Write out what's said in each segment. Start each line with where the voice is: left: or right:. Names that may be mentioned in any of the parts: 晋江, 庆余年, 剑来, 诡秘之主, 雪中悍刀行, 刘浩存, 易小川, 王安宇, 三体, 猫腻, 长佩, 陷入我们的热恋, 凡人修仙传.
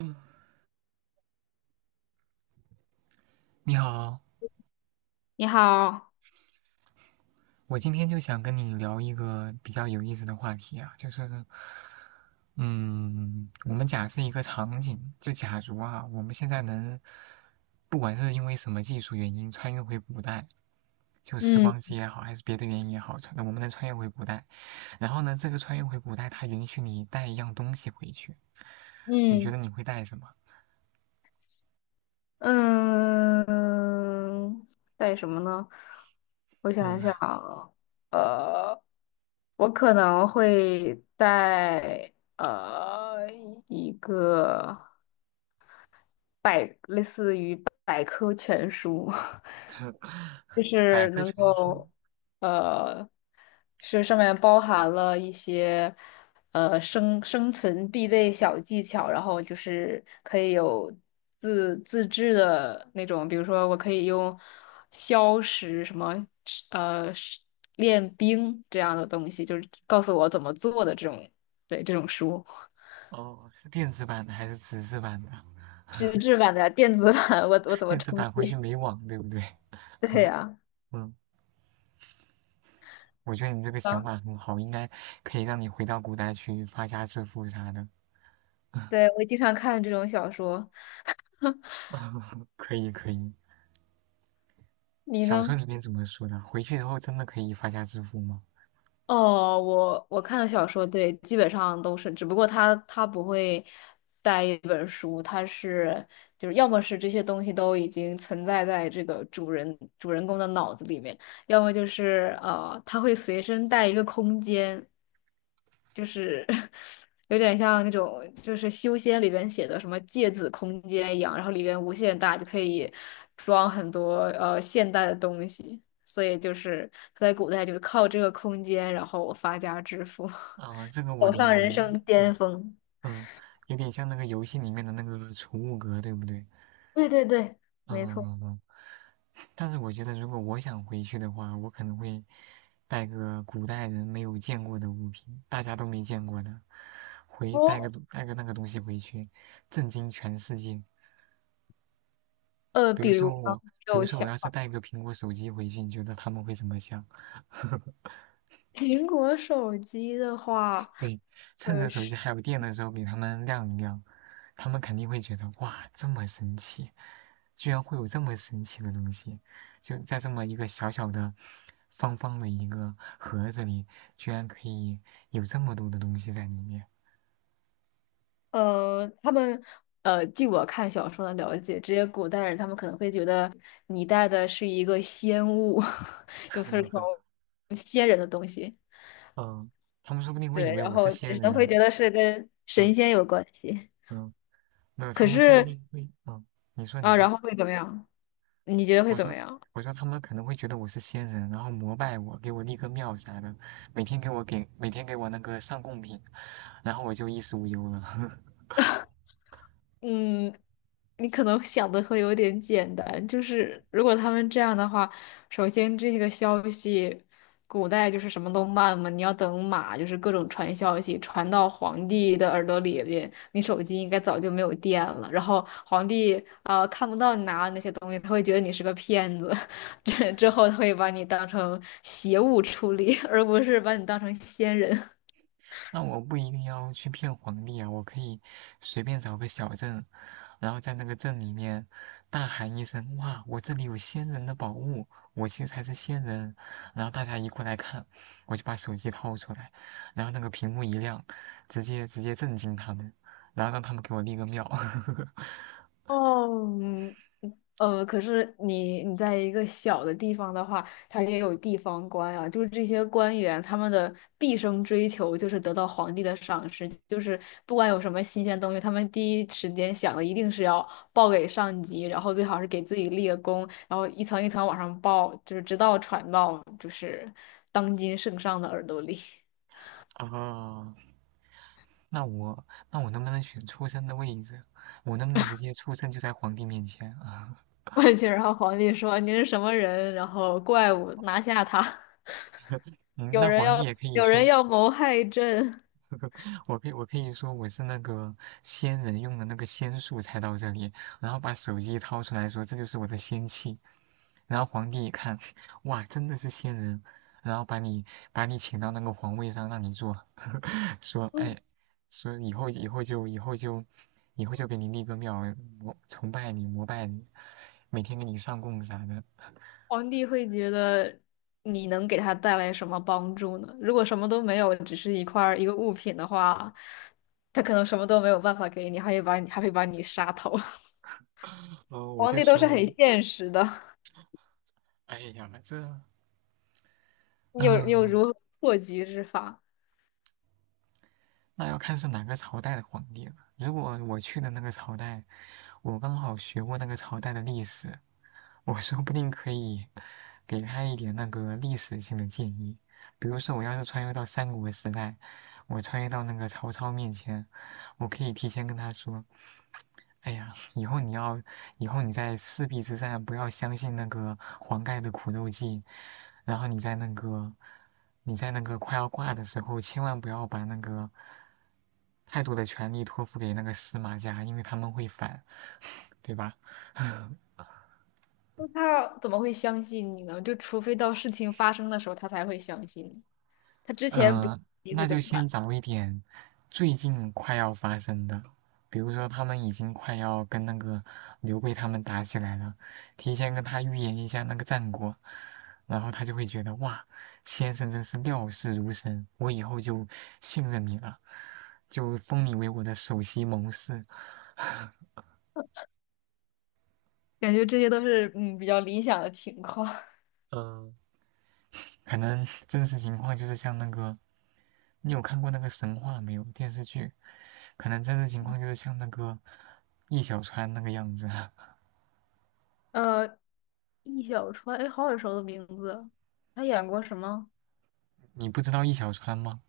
right: 嗯，你好，
left: 你好。
right: 我今天就想跟你聊一个比较有意思的话题啊，就是，嗯，我们假设一个场景，就假如啊，我们现在能，不管是因为什么技术原因穿越回古代，就时
left: 嗯
right: 光机也好，还是别的原因也好，那我们能穿越回古代，然后呢，这个穿越回古代，它允许你带一样东西回去，你觉得
left: 嗯，
right: 你会带什么？
left: 嗯，带什么呢？我想
right: 嗯，
left: 一想啊，呃，我可能会带一个类似于百科全书。就
right: 百
left: 是
right: 科
left: 能
right: 全书，
left: 够，呃，是上面包含了一些，生存必备小技巧，然后就是可以有自制的那种，比如说我可以用消食什么，是练兵这样的东西，就是告诉我怎么做的这种，对，这种书。
right: 哦，是电子版的还是纸质版的？
left: 纸质版的、电子版，我怎么
right: 电子
left: 充
right: 版回去
left: 电？
right: 没网，对不对？
left: 对
right: 嗯
left: 呀。
right: 嗯，我觉得你这个想
left: 啊，
right: 法很好，应该可以让你回到古代去发家致富啥的。
left: 对，我经常看这种小说。
right: 可以可以，
left: 你
right: 小
left: 呢？
right: 说里面怎么说的？回去以后真的可以发家致富吗？
left: 哦，我看的小说，对，基本上都是，只不过他不会带一本书，他是就是要么是这些东西都已经存在在这个主人公的脑子里面，要么就是他会随身带一个空间，就是 有点像那种就是修仙里边写的什么芥子空间一样，然后里边无限大，就可以装很多现代的东西。所以就是他在古代就靠这个空间，然后发家致富。
right: 啊、这个我
left: 走
right: 理
left: 上人
right: 解。
left: 生
right: 嗯
left: 巅峰。
right: 嗯，有点像那个游戏里面的那个储物格，对不对？
left: 对对对，
right: 嗯
left: 没错。
right: 嗯嗯。但是我觉得如果我想回去的话，我可能会带个古代人没有见过的物品，大家都没见过的，回带个
left: 哦，
right: 带个那个东西回去，震惊全世界。比
left: 比
right: 如
left: 如
right: 说
left: 呢，
right: 我，
left: 你
right: 比如
left: 有
right: 说我
left: 想
right: 要是
left: 法？
right: 带一个苹果手机回去，你觉得他们会怎么想？
left: 苹果手机的话，
right: 对，趁着
left: 呃
right: 手
left: 是
right: 机还有电的时候给他们亮一亮，他们肯定会觉得哇，这么神奇，居然会有这么神奇的东西，就在这么一个小小的、方方的一个盒子里，居然可以有这么多的东西在里面。
left: 呃，他们据我看小说的了解，这些古代人他们可能会觉得你带的是一个仙物，就是从 仙人的东西，
right: 嗯，他们说不定会以
left: 对，
right: 为
left: 然
right: 我是
left: 后
right: 仙
left: 只能会
right: 人。
left: 觉得是跟
right: 嗯
left: 神仙有关系。
right: 嗯，没有，他
left: 可
right: 们说不
left: 是
right: 定会，你说你
left: 啊，
right: 说。
left: 然后会怎么样？你觉得会
right: 我
left: 怎么
right: 说
left: 样？
right: 我说他们可能会觉得我是仙人，然后膜拜我，给我立个庙啥的，每天给我那个上贡品，然后我就衣食无忧了。
left: 嗯，你可能想的会有点简单，就是如果他们这样的话，首先这个消息，古代就是什么都慢嘛，你要等马，就是各种传消息传到皇帝的耳朵里边，你手机应该早就没有电了，然后皇帝看不到你拿的那些东西，他会觉得你是个骗子，之后他会把你当成邪物处理，而不是把你当成仙人。
right: 那我不一定要去骗皇帝啊，我可以随便找个小镇，然后在那个镇里面大喊一声：“哇，我这里有仙人的宝物，我其实才是仙人。”然后大家一过来看，我就把手机掏出来，然后那个屏幕一亮，直接震惊他们，然后让他们给我立个庙。
left: 哦，嗯可是你在一个小的地方的话，他也有地方官啊，就是这些官员他们的毕生追求就是得到皇帝的赏识，就是不管有什么新鲜东西，他们第一时间想的一定是要报给上级，然后最好是给自己立个功，然后一层一层往上报，就是直到传到就是当今圣上的耳朵里。
right: 哦，那我能不能选出生的位置？我能不能直接出生就在皇帝面前啊？
left: 过去，然后皇帝说您是什么人，然后怪物拿下他。
right: 嗯，
left: 有
right: 那
left: 人
right: 皇帝
left: 要
right: 也可以
left: 有人
right: 说，
left: 要谋害朕。
right: 我可以说我是那个仙人用的那个仙术才到这里，然后把手机掏出来说这就是我的仙气。然后皇帝一看，哇，真的是仙人，然后把你请到那个皇位上让你做，说哎，说以后就给你立个庙，膜拜你，每天给你上供啥的。
left: 皇帝会觉得你能给他带来什么帮助呢？如果什么都没有，只是一块儿一个物品的话，他可能什么都没有办法给你，还会把你杀头。
right: 哦，我
left: 皇
right: 就
left: 帝都是
right: 说，
left: 很现实的，
right: 哎呀，
left: 你有
right: 嗯、
left: 如何破局之法？
right: 那要看是哪个朝代的皇帝了。如果我去的那个朝代，我刚好学过那个朝代的历史，我说不定可以给他一点那个历史性的建议。比如说，我要是穿越到三国时代，我穿越到那个曹操面前，我可以提前跟他说，哎呀，以后你要，以后你在赤壁之战不要相信那个黄盖的苦肉计，然后你在那个，你在那个快要挂的时候，千万不要把那个太多的权力托付给那个司马家，因为他们会反，对吧？
left: 那他怎么会相信你呢？就除非到事情发生的时候，他才会相信你。他之前不，
right: 呃，
left: 你会
right: 那
left: 怎
right: 就
left: 么办？
right: 先找一点最近快要发生的，比如说他们已经快要跟那个刘备他们打起来了，提前跟他预言一下那个战果，然后他就会觉得哇，先生真是料事如神，我以后就信任你了，就封你为我的首席谋士。
left: 感觉这些都是比较理想的情况。
right: 嗯、可能真实情况就是像那个，你有看过那个神话没有？电视剧，可能真实情况就是像那个易小川那个样子。
left: 呃，易小川，哎，好耳熟的名字。他演过什么？
right: 你不知道易小川吗？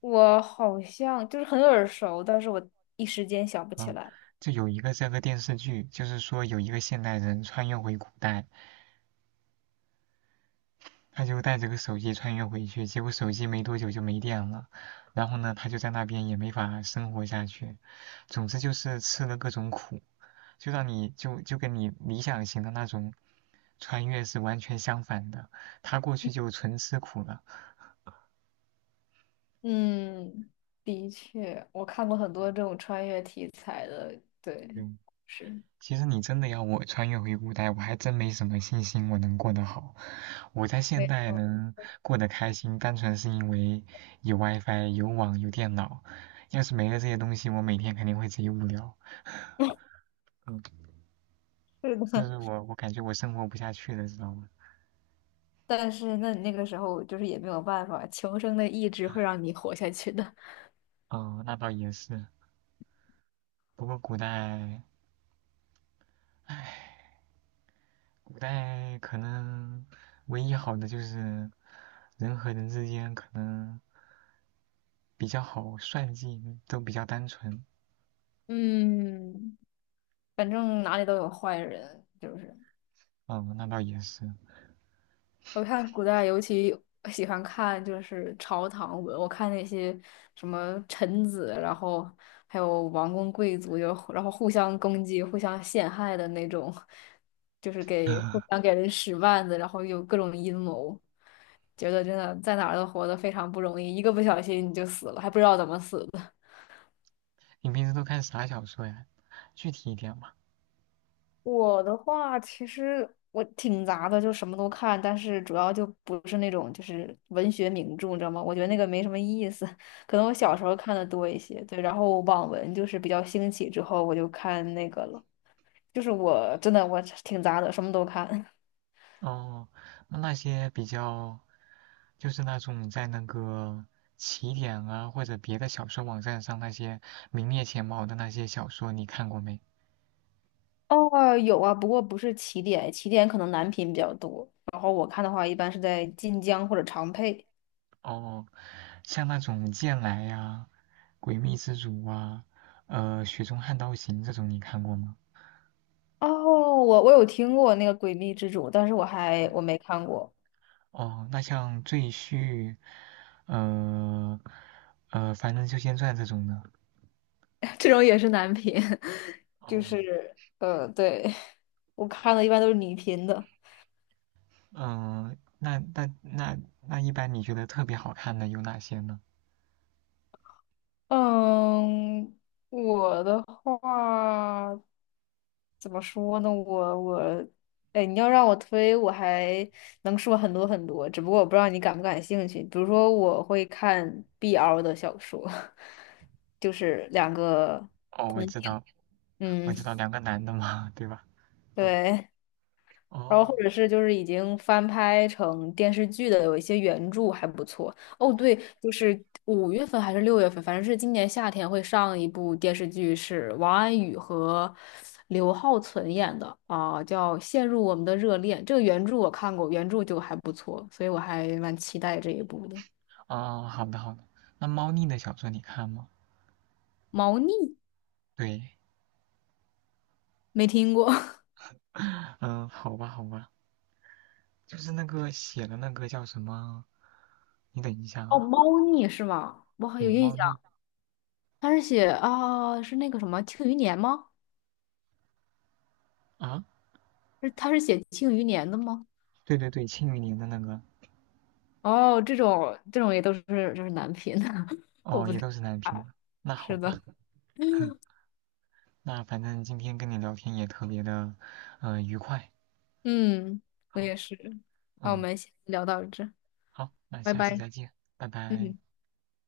left: 我好像就是很耳熟，但是我一时间想不起
right: 嗯，
left: 来。
right: 就有一个这个电视剧，就是说有一个现代人穿越回古代，他就带着个手机穿越回去，结果手机没多久就没电了，然后呢，他就在那边也没法生活下去，总之就是吃了各种苦。就让你就就跟你理想型的那种穿越是完全相反的。他过去就纯吃苦了。
left: 嗯，的确，我看过很多这种穿越题材的，对，
right: 嗯，
left: 是，
right: 其实你真的要我穿越回古代，我还真没什么信心我能过得好。我在现
left: 没
right: 代
left: 错，
right: 能过得开心，单纯是因为有 WiFi、有网、有电脑。要是没了这些东西，我每天肯定会贼无聊。嗯，
left: 是
right: 就
left: 的。
right: 是我感觉我生活不下去了，知道吗？
left: 但是那你那个时候就是也没有办法，求生的意志会让你活下去的。
right: 哦，那倒也是。不过古代可能唯一好的就是人和人之间可能比较好算计，都比较单纯。
left: 嗯，反正哪里都有坏人，就是。
right: 嗯，那倒也是。
left: 我看古代尤其喜欢看就是朝堂文，我看那些什么臣子，然后还有王公贵族，就然后互相攻击、互相陷害的那种，就是给互相 给人使绊子，然后有各种阴谋，觉得真的在哪儿都活得非常不容易，一个不小心你就死了，还不知道怎么死的。
right: 你平时都看啥小说呀？具体一点嘛。
left: 我的话，其实我挺杂的，就什么都看，但是主要就不是那种就是文学名著，你知道吗？我觉得那个没什么意思。可能我小时候看的多一些，对，然后网文就是比较兴起之后，我就看那个了。就是我真的我挺杂的，什么都看。
right: 哦，那那些比较，就是那种在那个起点啊或者别的小说网站上那些名列前茅的那些小说，你看过没？
left: 哦，有啊，不过不是起点，起点可能男频比较多，然后我看的话一般是在晋江或者长佩。
right: 哦，像那种剑来呀、诡秘之主啊、雪中悍刀行这种，你看过吗？
left: 哦，我有听过那个《诡秘之主》，但是
right: 嗯，
left: 我没看过。
right: 哦，那像赘婿，呃《凡人修仙传》这种的，
left: 这种也是男频。就
right: 哦，
left: 是对，我看的一般都是女频的。
right: 嗯、那一般你觉得特别好看的有哪些呢？
left: 嗯，我的话怎么说呢？哎，你要让我推，我还能说很多很多，只不过我不知道你感不感兴趣。比如说，我会看 BL 的小说，就是两个，
right: 哦，我知道，我
left: 嗯，
right: 知道两个男的嘛，对吧？嗯，
left: 对。然后或
right: 哦，
left: 者是就是已经翻拍成电视剧的，有一些原著还不错。哦，对，就是五月份还是六月份，反正是今年夏天会上一部电视剧，是王安宇和刘浩存演的啊，叫《陷入我们的热恋》。这个原著我看过，原著就还不错，所以我还蛮期待这一部的。
right: 哦，好的好的，那猫腻的小说你看吗？
left: 猫腻
right: 对，
left: 没听过。
right: 嗯、好吧好吧，就是那个写的那个叫什么？你等一下
left: 哦，
right: 啊，
left: 猫腻是吗？我好
right: 对，
left: 有印
right: 猫腻
left: 象，他是写啊，是那个什么《庆余年》吗？
right: 啊，
left: 是他是写《庆余年》的吗？
right: 对对对，庆余年的那个，
left: 哦，这种这种也都是就是男频，我
right: 哦，
left: 不
right: 也
left: 太
right: 都是男频
left: 啊
right: 的。那好
left: 是
right: 吧，
left: 的，
right: 那反正今天跟你聊天也特别的，愉快。
left: 嗯，我
right: 好，
left: 也是。那我
right: 嗯，
left: 们先聊到这，
right: 好，那
left: 拜
right: 下次
left: 拜。
right: 再见，拜拜。
left: 嗯。